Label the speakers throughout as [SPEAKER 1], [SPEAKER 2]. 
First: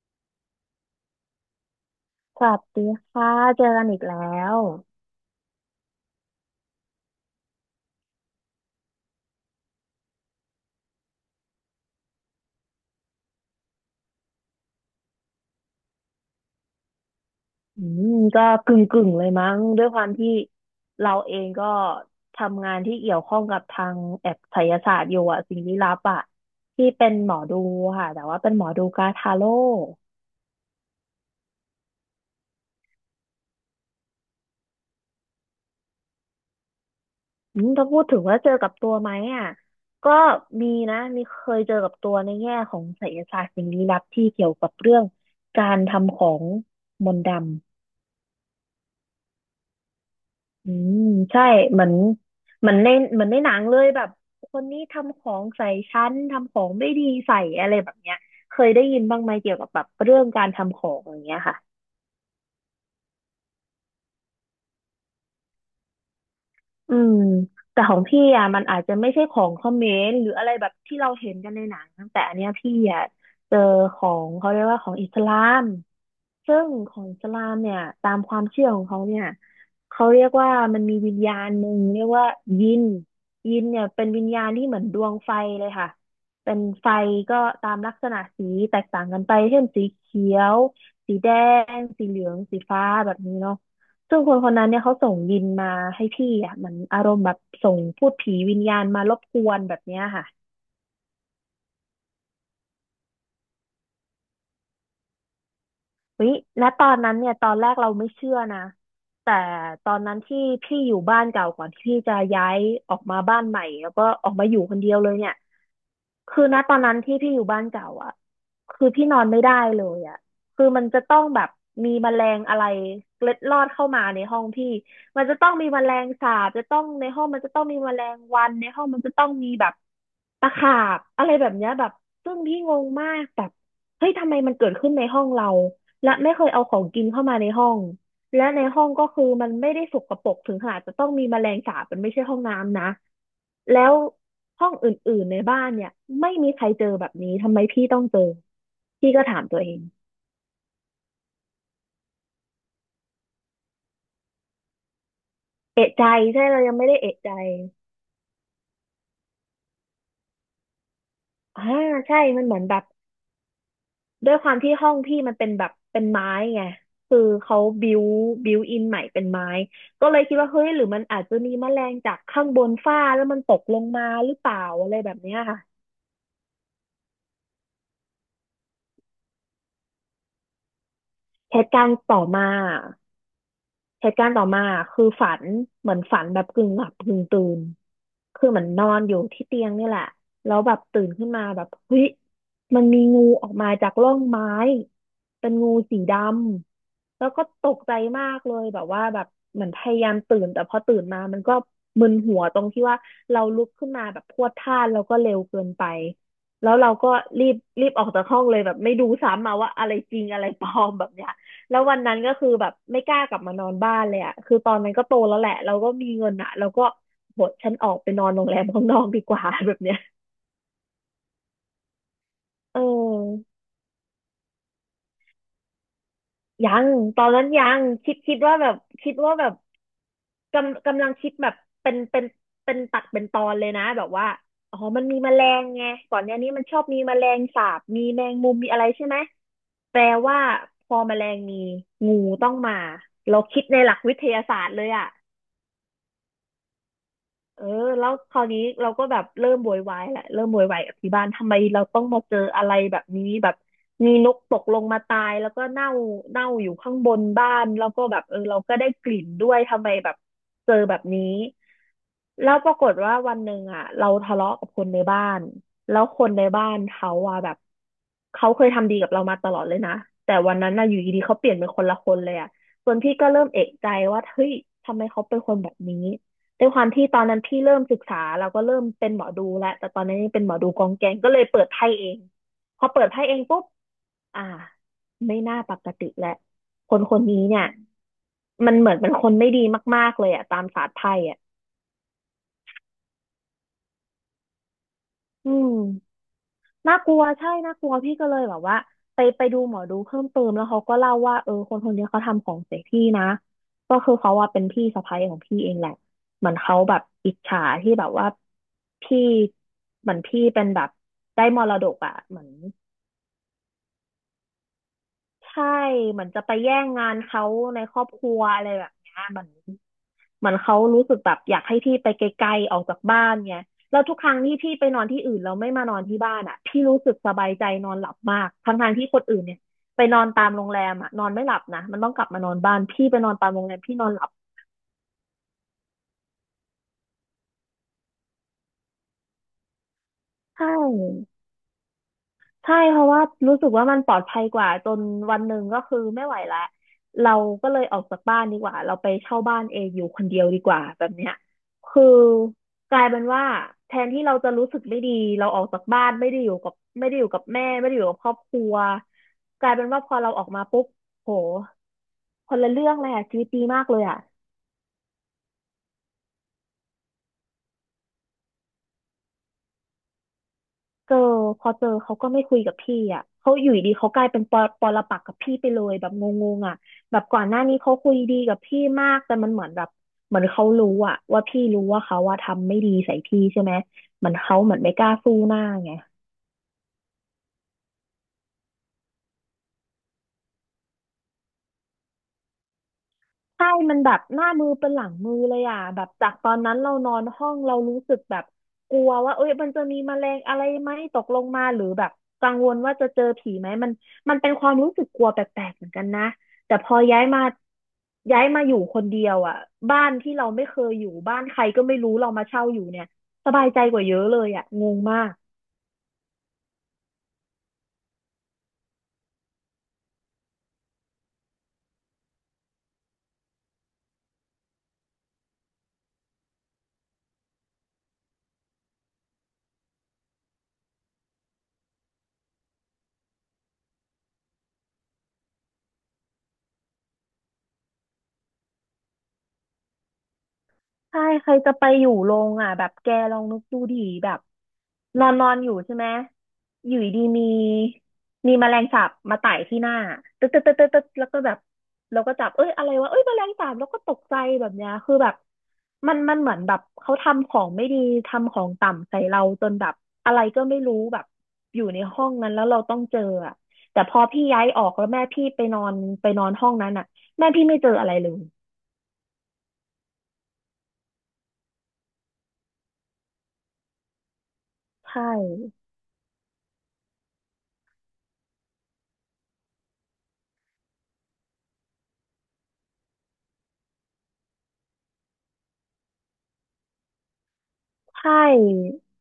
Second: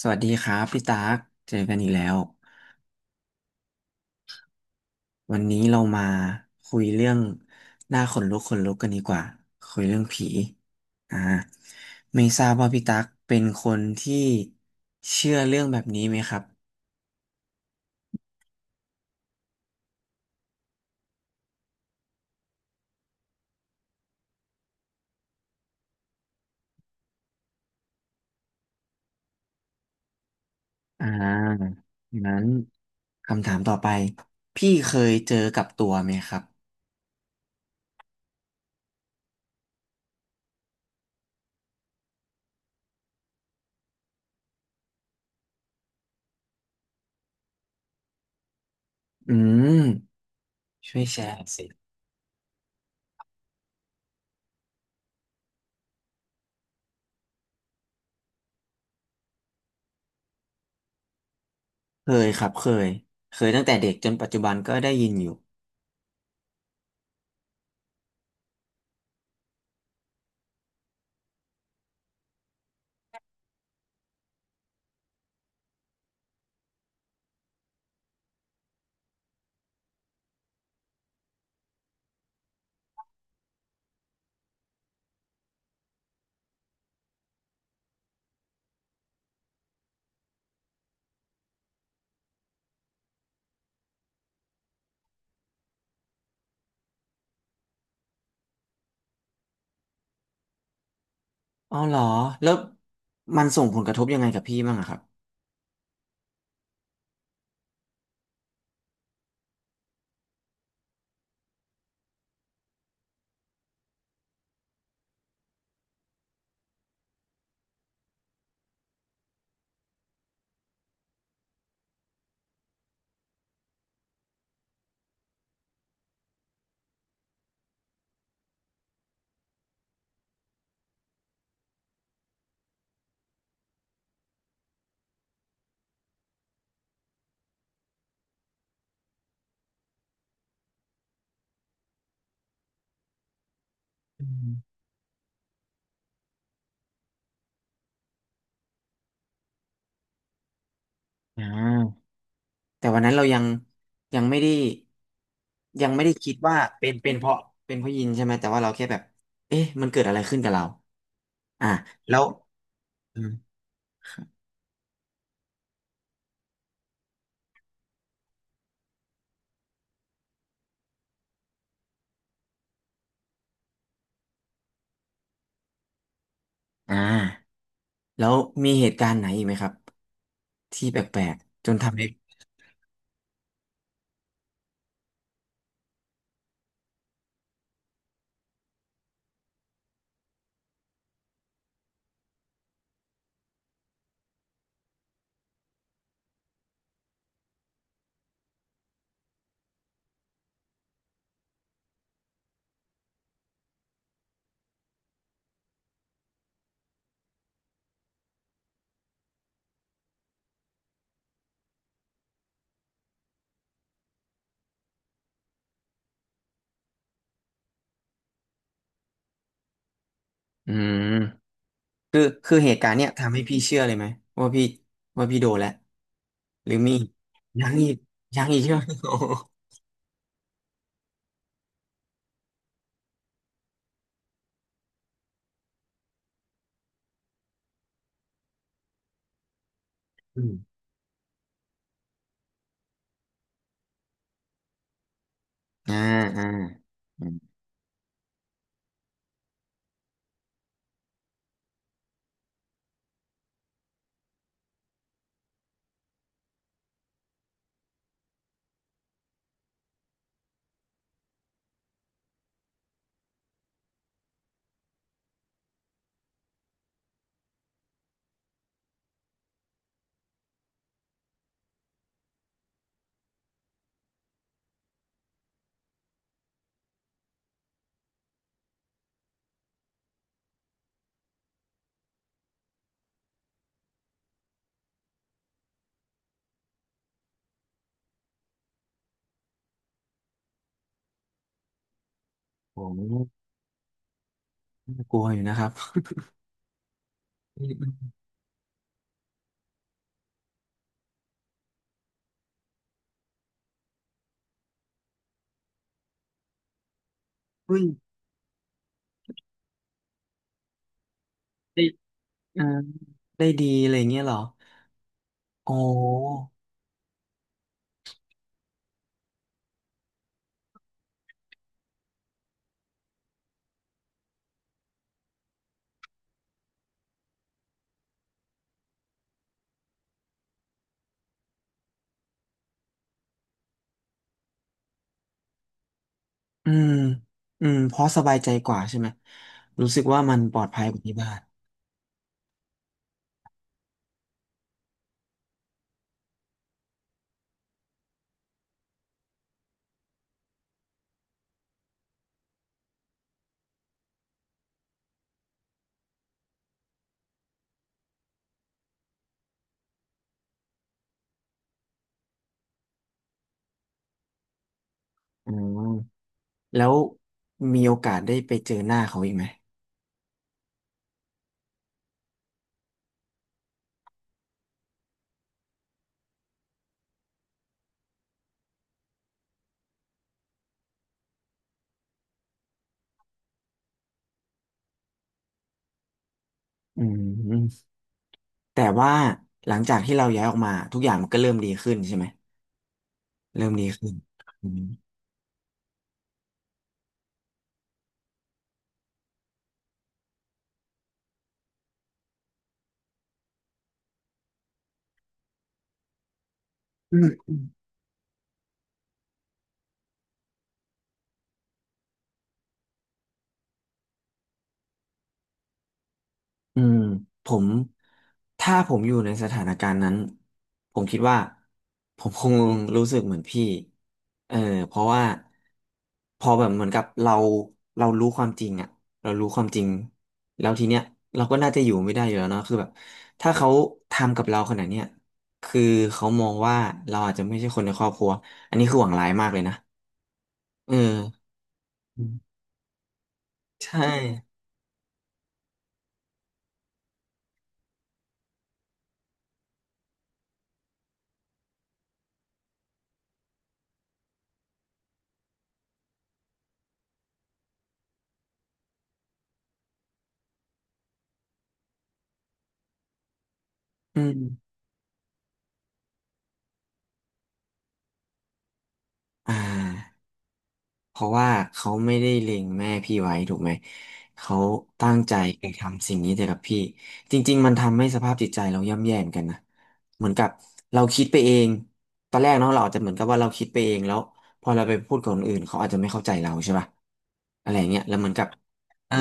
[SPEAKER 1] สวัสดีครับพี่ตากเจอกันอีกแล้ว
[SPEAKER 2] สวัสดีค่ะเจอกันอีกแล้ว
[SPEAKER 1] วันนี้เรามาคุยเรื่องหน้าขนลุกขนลุกกันดีกว่าคุยเรื่องผีอ่าไม่ทราบว่าพี่ตักเป็นคนที่เชื่อเรื่องแบบนี้ไหมครับ
[SPEAKER 2] อืก็กึ่งเลยมั้งด้วยความที่เราเองก็ทำงานที่เกี่ยวข้องกับทางแอบไสยศาสตร์อยู่อะสิ่งลี้ลับอะที่เป็นหมอดูค่ะแต่ว่าเป็นหมอดูกาทาโร่
[SPEAKER 1] อ่างั้นคำถามต่อไปพี่เคยเจอกับตัวไหมครับ
[SPEAKER 2] ถ้าพูดถึงว่าเจอกับตัวไหมอะก็มีนะมีเคยเจอกับตัวในแง่ของไสยศาสตร์สิ่งลี้ลับที่เกี่ยวกับเรื่องการทำของมนต์ดำ
[SPEAKER 1] อืม
[SPEAKER 2] อื
[SPEAKER 1] ช่ว
[SPEAKER 2] ม
[SPEAKER 1] ยแชร์
[SPEAKER 2] ใช่
[SPEAKER 1] สิ
[SPEAKER 2] เหมือนเหมือนในเหมือนในหนังเลยแบบคนนี้ทำของใส่ฉันทำของไม่ดีใส่อะไรแบบเนี้ยเคยได้ยินบ้างไหมเกี่ยวกับแบบเรื่องการทำของอย่างเงี้ยค่ะ
[SPEAKER 1] เคยครับเคยเคยตั้งแต่เด็กจนปัจจุบันก็ได้ยินอยู่
[SPEAKER 2] อืมแต่ของพี่อ่ะมันอาจจะไม่ใช่ของเขมรหรืออะไรแบบที่เราเห็นกันในหนัง เจอของเขาเรียกว่าของอิสลาม ซึ่งของอิสลามเนี่ยตามความเชื่อของเขาเนี่ยเขาเรียกว่ามันมีวิญญาณหนึ่งเรียกว่ายินยินเนี่ยเป็นวิญญาณที่เหมือนดวงไฟเลยค่ะเป็นไฟก็ตามลักษณะสีแตกต่างกันไปเช่นสีเขียวสีแดงสีเหลืองสีฟ้าแบบนี้เนาะซึ่งคนคนนั้นเนี่ยเขาส่งยินมาให้พี่อ่ะเหมันอารมณ์แบบส่งพูดผีวิญญาณมารบกวนแบบเนี้ยค่ะ
[SPEAKER 1] อ๋อเหรอแล้วมันส่งผลกระทบยังไงกับพี่บ้างอะครับ
[SPEAKER 2] วิณตอนนั้นเนี่ยตอนแรกเราไม่เชื่อนะแต่ตอนนั้นที่พี่อยู่บ้านเก่าก่อนที่พี่จะย้ายออกมาบ้านใหม่แล้วก็ออกมาอยู่คนเดียวเลยเนี่ยคือณตอนนั้นที่พี่อยู่บ้านเก่าอ่ะคือพี่นอนไม่ได้เลยอ่ะคือมันจะต้องแบบมีแมลงอะไรเล็ดลอดเข้ามาในห้องพี่มันจะต้องมีแมลงสาบจะต้องในห้องมันจะต้องมีแมลงวันในห้องมันจะต้องมีแบบ ตะขาบอะไรแบบเนี้ยแบบซึ่งพี่งงมากแบบเฮ้ยทำไมมันเกิดขึ้นในห้องเราและไม่เคยเอาของกินเข้ามาในห้องและในห้องก็คือมันไม่ได้สกปรกถึงขนาดจะต้องมีแมลงสาบมันไม่ใช่ห้องน้ำนะแล้วห้องอื่นๆในบ้านเนี่ยไม่มีใครเจอแบบนี้ทำไมพี่ต้องเจอพี่ก็ถามตัวเอง
[SPEAKER 1] อ่าแต่วันนั้นเรายังยังไม่ได้ยั
[SPEAKER 2] เอะ
[SPEAKER 1] งไม่
[SPEAKER 2] ใจ
[SPEAKER 1] ได้คิด
[SPEAKER 2] ใช่
[SPEAKER 1] ว่า
[SPEAKER 2] เรายังไม่ได้
[SPEAKER 1] เป็น
[SPEAKER 2] เอะ
[SPEAKER 1] เพ
[SPEAKER 2] ใจ
[SPEAKER 1] ราะเป็นเพราะยินใช่ไหมแต่ว่าเราแค่แบบเอ๊ะมันเกิดอะไรขึ้นกับเรา
[SPEAKER 2] อ่า
[SPEAKER 1] อ่าแล้
[SPEAKER 2] ใช่
[SPEAKER 1] ว
[SPEAKER 2] มันเหมือนแบบ
[SPEAKER 1] อืม
[SPEAKER 2] ด้วยความที่ห้องพี่มันเป็นแบบเป็นไม้ไงคือเขาบิวอินใหม่เป็นไม้ก็เลยคิดว่าเฮ้ยหรือมันอาจจะมีแมลงจากข้างบนฝ้าแล้วมันตกลงมาหรือเปล่าอะไรแบบเนี้ยค่ะ
[SPEAKER 1] อ่าแล้วมีเหตุการณ์ไหนอีกไหมครับที่แปลก
[SPEAKER 2] เห
[SPEAKER 1] ๆจ
[SPEAKER 2] ตุ
[SPEAKER 1] น
[SPEAKER 2] การ
[SPEAKER 1] ทำ
[SPEAKER 2] ณ์
[SPEAKER 1] ให้
[SPEAKER 2] ต่อมาเหตุการณ์ต่อมาคือฝันเหมือนฝันแบบกึ่งหลับกึ่งตื่นคือเหมือนนอนอยู่ที่เตียงนี่แหละแล้วแบบตื่นขึ้นมาแบบเฮ้ยมันมีงูออกมาจากร่องไม้เป็นงูสีดำ แล้วก็ตกใจมากเลยแบบว่าแบบเหมือนพยายามตื่นแต่พอตื่นมามันก็มึนหัวตรงที่ว่าเราลุกขึ้นมาแบบพรวดพลาดแล้วก็เร็วเกินไปแล้วเราก็รีบรีบออกจากห้องเลยแบบไม่ดูซ้ำมาว่าอะไรจริงอะไรปลอมแบบเนี้ยแล้ววันนั้นก็คือแบบไม่กล้ากลับมานอนบ้านเลยอ่ะคือตอนนั้นก็โตแล้วแหละเราก็มีเงินอ่ะเราก็บทฉันออกไปนอนโรงแรมข้างนอกดีกว่าแบบเนี้ย
[SPEAKER 1] อืมคือเห
[SPEAKER 2] เออ
[SPEAKER 1] ตุการณ์เนี้ยทำให้พี่เชื่อเลยไหมว่าพี่ว่าพี่โดนแล้วหรือ
[SPEAKER 2] ยัง
[SPEAKER 1] มี
[SPEAKER 2] ตอนนั้น
[SPEAKER 1] ยั
[SPEAKER 2] ยั
[SPEAKER 1] ง
[SPEAKER 2] ง
[SPEAKER 1] อีก
[SPEAKER 2] คิด
[SPEAKER 1] ยัง
[SPEAKER 2] ว่า
[SPEAKER 1] อีก
[SPEAKER 2] แบ
[SPEAKER 1] ใช่
[SPEAKER 2] บ
[SPEAKER 1] ไหมโอ้
[SPEAKER 2] คิด
[SPEAKER 1] โห
[SPEAKER 2] ว่า แบบกำลังคิดแบบเป็นเป็นเป็นตัดเป็นตอนเลยนะแบบว่าอ๋อมันมีแมลงไงก่อนหน้านี้มันชอบมีแมลงสาบมีแมงมุมมีอะไรใช่ไหมแปลว่า
[SPEAKER 1] อืม
[SPEAKER 2] พอแมลงมีงูต้องมาเราคิดในหลักวิทยาศาสตร์เลยอะ
[SPEAKER 1] อ่าอ่าอืม
[SPEAKER 2] เออแล้วคราวนี้เราก็แบบเริ่มโวยวายแหละเริ่มโวยวายกับที่บ้านทำไมเราต้องมาเจออะไรแบบนี้แบบมีนกตกลงมาตายแล้วก็เน่าอยู่ข้างบนบ้านแล้วก็แบบเออเราก็ได้กลิ่นด้วยทำไมแบบเจอแบบนี้แล้วปรากฏว่าวันหนึ่งอ่ะเราทะเลาะกับคนในบ้านแล้วคนในบ้านเขาอ่ะแบบเขาเคยทำดีกับเรามาตลอดเลยนะแต่วันนั้นน่ะอยู่ดีๆเขาเปลี่ยนเป็นคนละคนเลยอ่ะส่วนพี่ก็เริ่มเอะใจว่าเฮ้ยทำไมเขาเป็นคนแบบนี้ ด้วยความที่ตอนนั้นพี่เริ่มศึกษาเราก็เริ่มเป็นหมอดูแล้วแต่ตอนนั้นยังเป็นหมอดูกองแกงก็เลยเปิดไพ่เองพอเปิดไพ่เองปุ๊บอ่าไม่น่าปกติแล้วคนคนนี้เนี่ยมันเหมือนเป็นคนไม่ดีมากๆเลยอะตามศาสตร์ไพ่อะ
[SPEAKER 1] โอ้โหน่ากลัวอยู่
[SPEAKER 2] อื
[SPEAKER 1] นะครับ
[SPEAKER 2] ม น่ากลัวใช่น่ากลัวพี่ก็เลยแบบว่าไปดูหมอดูเพิ่มเติมแล้วเขาก็เล่าว่าเออคนคนนี้เขาทำของใส่พี่นะก็คือเขาว่าเป็นพี่สะใภ้ของพี่เองแหละเหมือนเขาแบบอิจฉา
[SPEAKER 1] อุ้ย
[SPEAKER 2] ที่แบบว่าพี่เหมือนพี่เป็นแบบได้มร
[SPEAKER 1] ได้
[SPEAKER 2] ดกอ่ะเหมือน
[SPEAKER 1] อ่าได้ดีอะไรอย่างเงี้ยเหรอ
[SPEAKER 2] ใช่
[SPEAKER 1] อ๋
[SPEAKER 2] เหมือนจะ
[SPEAKER 1] อ
[SPEAKER 2] ไปแย่งงานเขาในครอบครัวอะไรแบบเนี้ยเหมือน เหมือนเขารู้สึกแบบอยากให้พี่ไปไกลๆออกจากบ้านไงแล้วทุกครั้งที่พี่ไปนอนที่อื่นแล้วไม่มานอนที่บ้านอ่ะพี่รู้สึกสบายใจนอนหลับมากทั้งๆที่คนอื่นเนี่ยไปนอนตามโรงแรมอ่ะนอนไม่หลับนะมันต้องกลับมานอนบ้านพี่ไปนอนตามโรงแรมพี่นอนหลับ
[SPEAKER 1] อืมอืมเพราะสบายใจกว่าใช่ไหมรู้สึกว่ามันปล
[SPEAKER 2] ใช
[SPEAKER 1] อดภัยกว่าที่
[SPEAKER 2] ่
[SPEAKER 1] บ้าน
[SPEAKER 2] ใช่เพราะว่ารู้สึกว่ามันปลอดภัยกว่าจนวันหนึ่งก็คือไม่ไหวละเราก็เลยออกจากบ้านดีกว่าเราไปเช่าบ้านเองอยู่คนเดียวดีกว่าแบบเนี้ยคือกลายเป็นว่าแทนที่เราจะรู้สึกไม่ดีเราออกจากบ้านไม่ได้อยู่กับแม่ไม่ได้อยู่กับครอบครัวกลายเป็นว่าพอเราออกมาปุ๊บโหคนละเรื่องเลยอะชีวิตดีมากเลยอะ
[SPEAKER 1] อ๋อแล้วมีโอกาสได้ไปเจอหน้าเขาอีกไหม
[SPEAKER 2] เจอพอเจอเขาก็ไม่คุยกับพี่อ่ะเขาอยู่ดีเขากลายเป็นปอปรปักษ์กับพี่ไปเลยแบบงงๆอ่ะแบบก่อนหน้านี้เขาคุยดีกับพี่มากแต่มันเหมือนแบบเหมือนเขารู้อ่ะว่าพี่รู้ว่าเขาว่าทำไม่ดีใส่พี่ใช่ไหมเหมือนเขาเหมือนไม่กล้าสู้หน้าไง
[SPEAKER 1] อืมแต่ว่าหลังจากที่เราย้ายออกมาทุกอย่างมันก็เริ่มดีขึ้นใช่ไหม
[SPEAKER 2] ใช่
[SPEAKER 1] เริ่มดี
[SPEAKER 2] มัน
[SPEAKER 1] ขึ้น
[SPEAKER 2] แบบหน้ามื
[SPEAKER 1] อื
[SPEAKER 2] อเป็นหลังมือเลยอ่ะแบบจากตอนนั้นเรานอนห้องเรารู้สึกแบบกลัวว่าเอ้ยมันจะมีแมลงอะไรไหมตกลงมาหรือแบบกังวลว่าจะเจอผีไหมมันมันเป็นความรู้สึกกลัวแปลกๆเหมือนกันนะแต่พอย้าย
[SPEAKER 1] ม
[SPEAKER 2] มาอยู่คนเดียวอ่ะบ้านที่เราไม่เคยอยู่บ้านใครก็ไม่รู้เรามาเช่าอยู่เนี่ยสบายใจกว่าเยอะเลยอ่ะงงมาก
[SPEAKER 1] อืมผมถ้าผมอยู่ในสถานการณ์นั้นผมคิดว่าผมคงรู้สึกเหมือนพี่เออเพราะว่าพอแบบเหมือนกับเรารู้ความจริงอะเรารู้ความจริงแล้วทีเนี้ยเราก็น่าจะอยู่ไม่ได้อยู่แล้วเนาะคือแบบถ้าเขาทำกับเราขนาดเนี้ยคือเขามองว่าเราอาจจะไม่ใช่คนในครอบครัวอันนี้คือหวังร้ายมากเลยนะเออ
[SPEAKER 2] ใช่ใครจะไปอยู่
[SPEAKER 1] อื
[SPEAKER 2] โรง
[SPEAKER 1] ม
[SPEAKER 2] อ่ะแบบแกลองนึกดูดิ
[SPEAKER 1] ใช่
[SPEAKER 2] แบบนอนนอนอยู่ใช่ไหมอยู่ดีมีมีแมลงสาบมาไต่ที่หน้าตึ๊ดตึ๊ดตึ๊ดตึ๊ดตึ๊ดแล้วก็แบบเราก็จับเอ้ยอะไรวะเอ้ยแมลงสาบแล้วก็ตกใจแบบเนี้ยคือแบบมันเหมือนแบบเขาทำของไม่ดีทำของต่ำใส่เราจนแบบอะไรก็ไม่รู้แบบอยู่ในห้องนั้นแล้วเราต้องเจออ่ะแต่พ
[SPEAKER 1] อื
[SPEAKER 2] อ
[SPEAKER 1] ม
[SPEAKER 2] พี่ย้ายออกแล้วแม่พี่ไปนอนไปนอนห้องนั้นอ่ะแม่พี่ไม่เจออะไรเลย
[SPEAKER 1] อ่า เพราะว่าเขาไม่ได้เล็งแม่พี่ไว้ถูกไหมเขาตั้ง
[SPEAKER 2] ใช่
[SPEAKER 1] ใจไปทำสิ่งนี้แต่กับพี่จริงๆมันทำให้สภาพจิตใจเราย่ำแย่เหมือนกันนะเหมือนกับเราคิดไปเองตอนแรกเนาะเราอาจจะเหมือนกับว่าเราคิดไปเองแล้วพอเราไปพูดกับคนอื่นเขาอาจจะไม่เข้าใจเราใช่ป่ะอะไรอย่างเงี้ยแล้วเหมือ
[SPEAKER 2] ใช่
[SPEAKER 1] นกับเออ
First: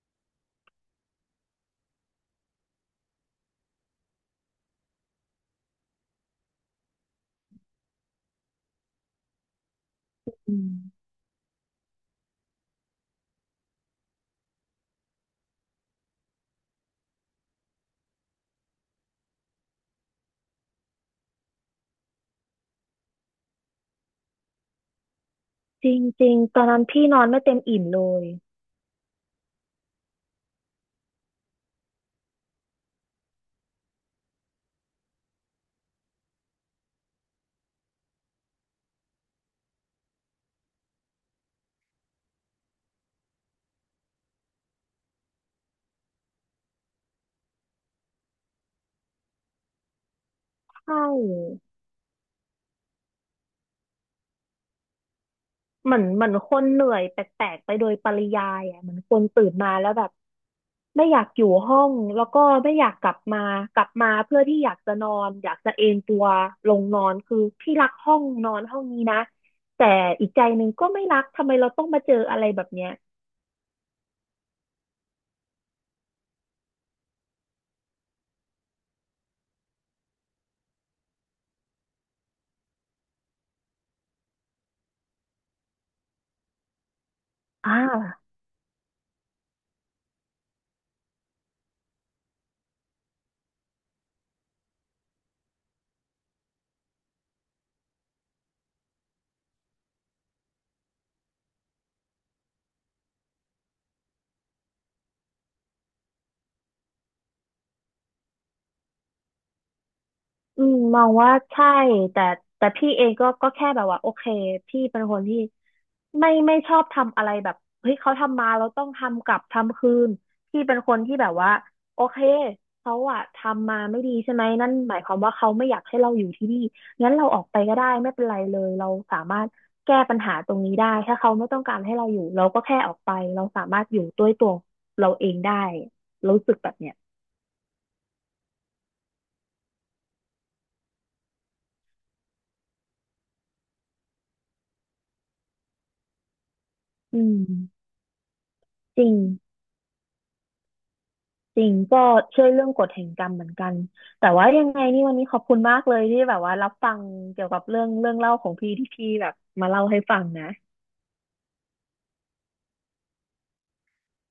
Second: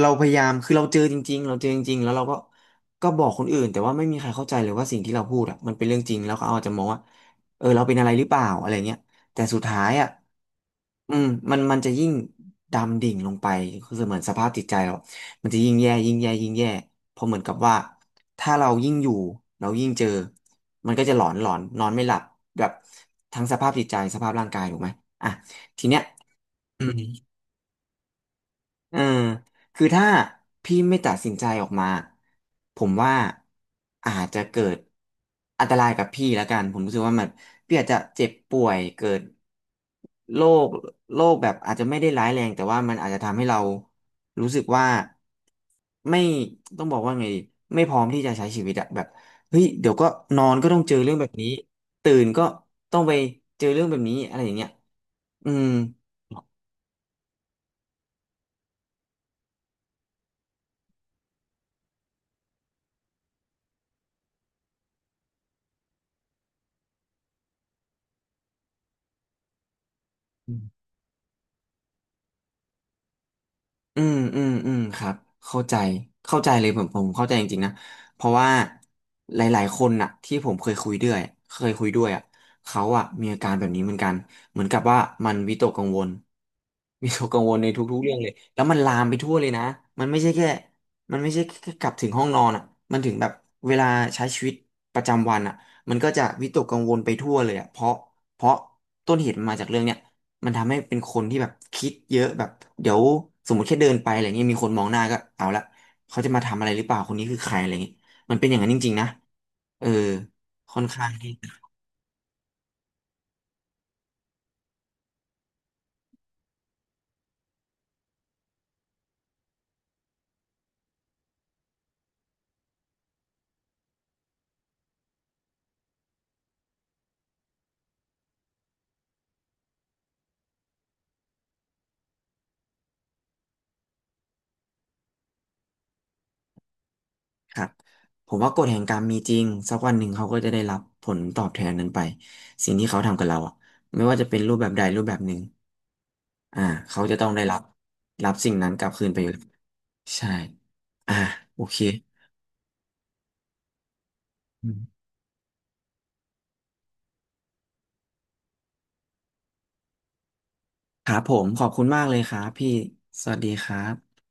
[SPEAKER 1] เราพยายามคือเราเจอจริงๆเราเจอจริงๆแล้วเราก็ก็บอกคนอื่นแต่ว่าไม่มีใครเข้าใจเลยว่าสิ่งที่เราพูดอะมันเป็นเรื่องจริงแล้วเขาอาจจะมองว่าเออเราเป็นอะไรหรือเปล่าอะไรเงี้ย แต่สุดท้ายอ่ะ
[SPEAKER 2] อืม
[SPEAKER 1] อืมมันจะยิ่งดำดิ่งลงไปคือเหมือนสภาพจิตใจเรามันจะยิ่งแย่ยิ่งแย่ยิ่งแย่เพราะเหมือนกับว่าถ้าเรายิ่งอยู่เรายิ่งเจอมันก็จะหลอนหลอนนอนไม่หลับแบบทั้งสภาพจิตใจสภาพร่างกายถูกไหมอ่ะที
[SPEAKER 2] จริ
[SPEAKER 1] เนี้ย
[SPEAKER 2] งจริงตอนนั้
[SPEAKER 1] อื
[SPEAKER 2] น
[SPEAKER 1] ม
[SPEAKER 2] พี่นอนไม่เต็มอิ่มเลย
[SPEAKER 1] เออคือถ้าพี่ไม่ตัดสินใจออกมา ผมว่าอาจจะเกิดอันตรายกับพี่แล้วกัน ผมรู้สึกว่ามันพี่อาจจะเจ็บป่วยเกิดโรคโรคแบบอาจจะไม่ได้ร้ายแรงแต่ว่ามันอาจจะทำให้เรารู้สึกว่าไม่ต้องบอกว่าไงดีไม่พร้อมที่จะใช้ชีวิตอะแบบเฮ้ยเดี๋ยวก็นอนก็ต้องเจ
[SPEAKER 2] ใช่
[SPEAKER 1] อเรื่องแบบนี้ตื่นก็ต้องไปเจอเรื่องแบบนี้อะไรอย่างเงี้ยอืม
[SPEAKER 2] เหมือนเหมือนคนเหนื่อยแปลกๆไปโดยปริยายอ่ะเหมือนคนตื่นมาแล้วแบบไม่อยากอยู่ห้องแล้วก็ไม่อยากกลับมากลับมาเพื่อที่อยากจะนอนอยากจะเอนตัวลงนอนคือพี่รักห้องนอนห้องนี้นะแต่อีกใจหนึ่งก็ไม่รักทำไมเราต้องมาเจออะไรแบบเนี้ย
[SPEAKER 1] อืมอืมอืมครับเข้าใจเข้าใจเลยผมเข้าใจจริงๆนะเพราะว่าหลายๆคนน่ะที่ผมเคยคุยด้วยเคยคุยด้วยอ่ะเขาอ่ะมีอาการแบบนี้เหมือนกันเหมือนกับว่ามันวิตกกังวลวิตกกังวลใน
[SPEAKER 2] อ่
[SPEAKER 1] ทุกๆเรื่อง
[SPEAKER 2] า
[SPEAKER 1] เลยแล้วมันลามไปทั่วเลยนะมันไม่ใช่แค่มันไม่ใช่แค่กลับถึงห้องนอนอ่ะมันถึงแบบเวลาใช้ชีวิตประจำวันอ่ะมันก็จะวิตกกังวลไปทั่วเลยอ่ะเพราะเพราะต้นเหตุมันมาจากเรื่องเนี้ย มันทำให้เป็นคนที่แบบคิดเยอะแบบเดี๋ยวสมมติแค่เดินไปอะไรเงี้ยมีคนมองหน้าก็เอาละเขาจะมาทำอะไรหรือเปล่าคนนี้คือใครอะไรเงี้ยมันเป็นอย่างนั้นจริงๆนะเออ
[SPEAKER 2] อืม
[SPEAKER 1] ค่อน
[SPEAKER 2] มอ
[SPEAKER 1] ข้าง
[SPEAKER 2] ง
[SPEAKER 1] ที่
[SPEAKER 2] ว่าใช่แต่แต่พี่เองก็ก็แค่แบบว่าโอเคพี่เป็นคนที่ไม่ชอบทำอะไรแบบเฮ้ยเขาทำมาเราต้องทำกลับทำคืนพี่เป็นคนที่แบบว่าโอเคเขาอะทำมาไม่ดีใช่ไหมนั่นหมายความว่าเขาไม่อยากให้เราอยู่ที่นี่งั้นเราออกไปก็ได้ไม่เป็นไรเลยเราสามารถแก้ปัญหาตรงนี้ได้ถ้าเขาไม่ต้องการให้เราอยู่เราก็แค่ออกไปเราสามารถอยู่ด้วยตัวเราเองได้รู้สึกแบบเนี้ย
[SPEAKER 1] ครับผมว่ากฎแห่งกรรมมีจริงสักวันหนึ่งเขาก็จะได้รับผลตอบแทนนั้นไปสิ่งที่เขาทำกับเราอะไม่ว่าจะเป็นรูปแบบใดรูปแบบหนึ่งอ่าเขาจะ
[SPEAKER 2] อื
[SPEAKER 1] ต้อง
[SPEAKER 2] ม
[SPEAKER 1] ได้รับรับสิ่งนั้นกลับ
[SPEAKER 2] จ
[SPEAKER 1] คื
[SPEAKER 2] ริ
[SPEAKER 1] น
[SPEAKER 2] ง
[SPEAKER 1] ไปอยู่แล้วใช่อ่า
[SPEAKER 2] จ
[SPEAKER 1] โอ
[SPEAKER 2] ริง
[SPEAKER 1] เค
[SPEAKER 2] ก็เช่วยเรื่องกฎแห่งกรรมเหมือนกันแต่ว่ายั
[SPEAKER 1] อื
[SPEAKER 2] งไงนี่
[SPEAKER 1] ม
[SPEAKER 2] วันนี้ขอบคุณมากเลยที่แบบว่ารับฟังเกี่ยวกับเรื่องเล่าของพี่ที่พี่แบบมาเล่าให้ฟังนะ
[SPEAKER 1] ครับผมขอบคุณมากเลยครับพี่สวัสดีครับ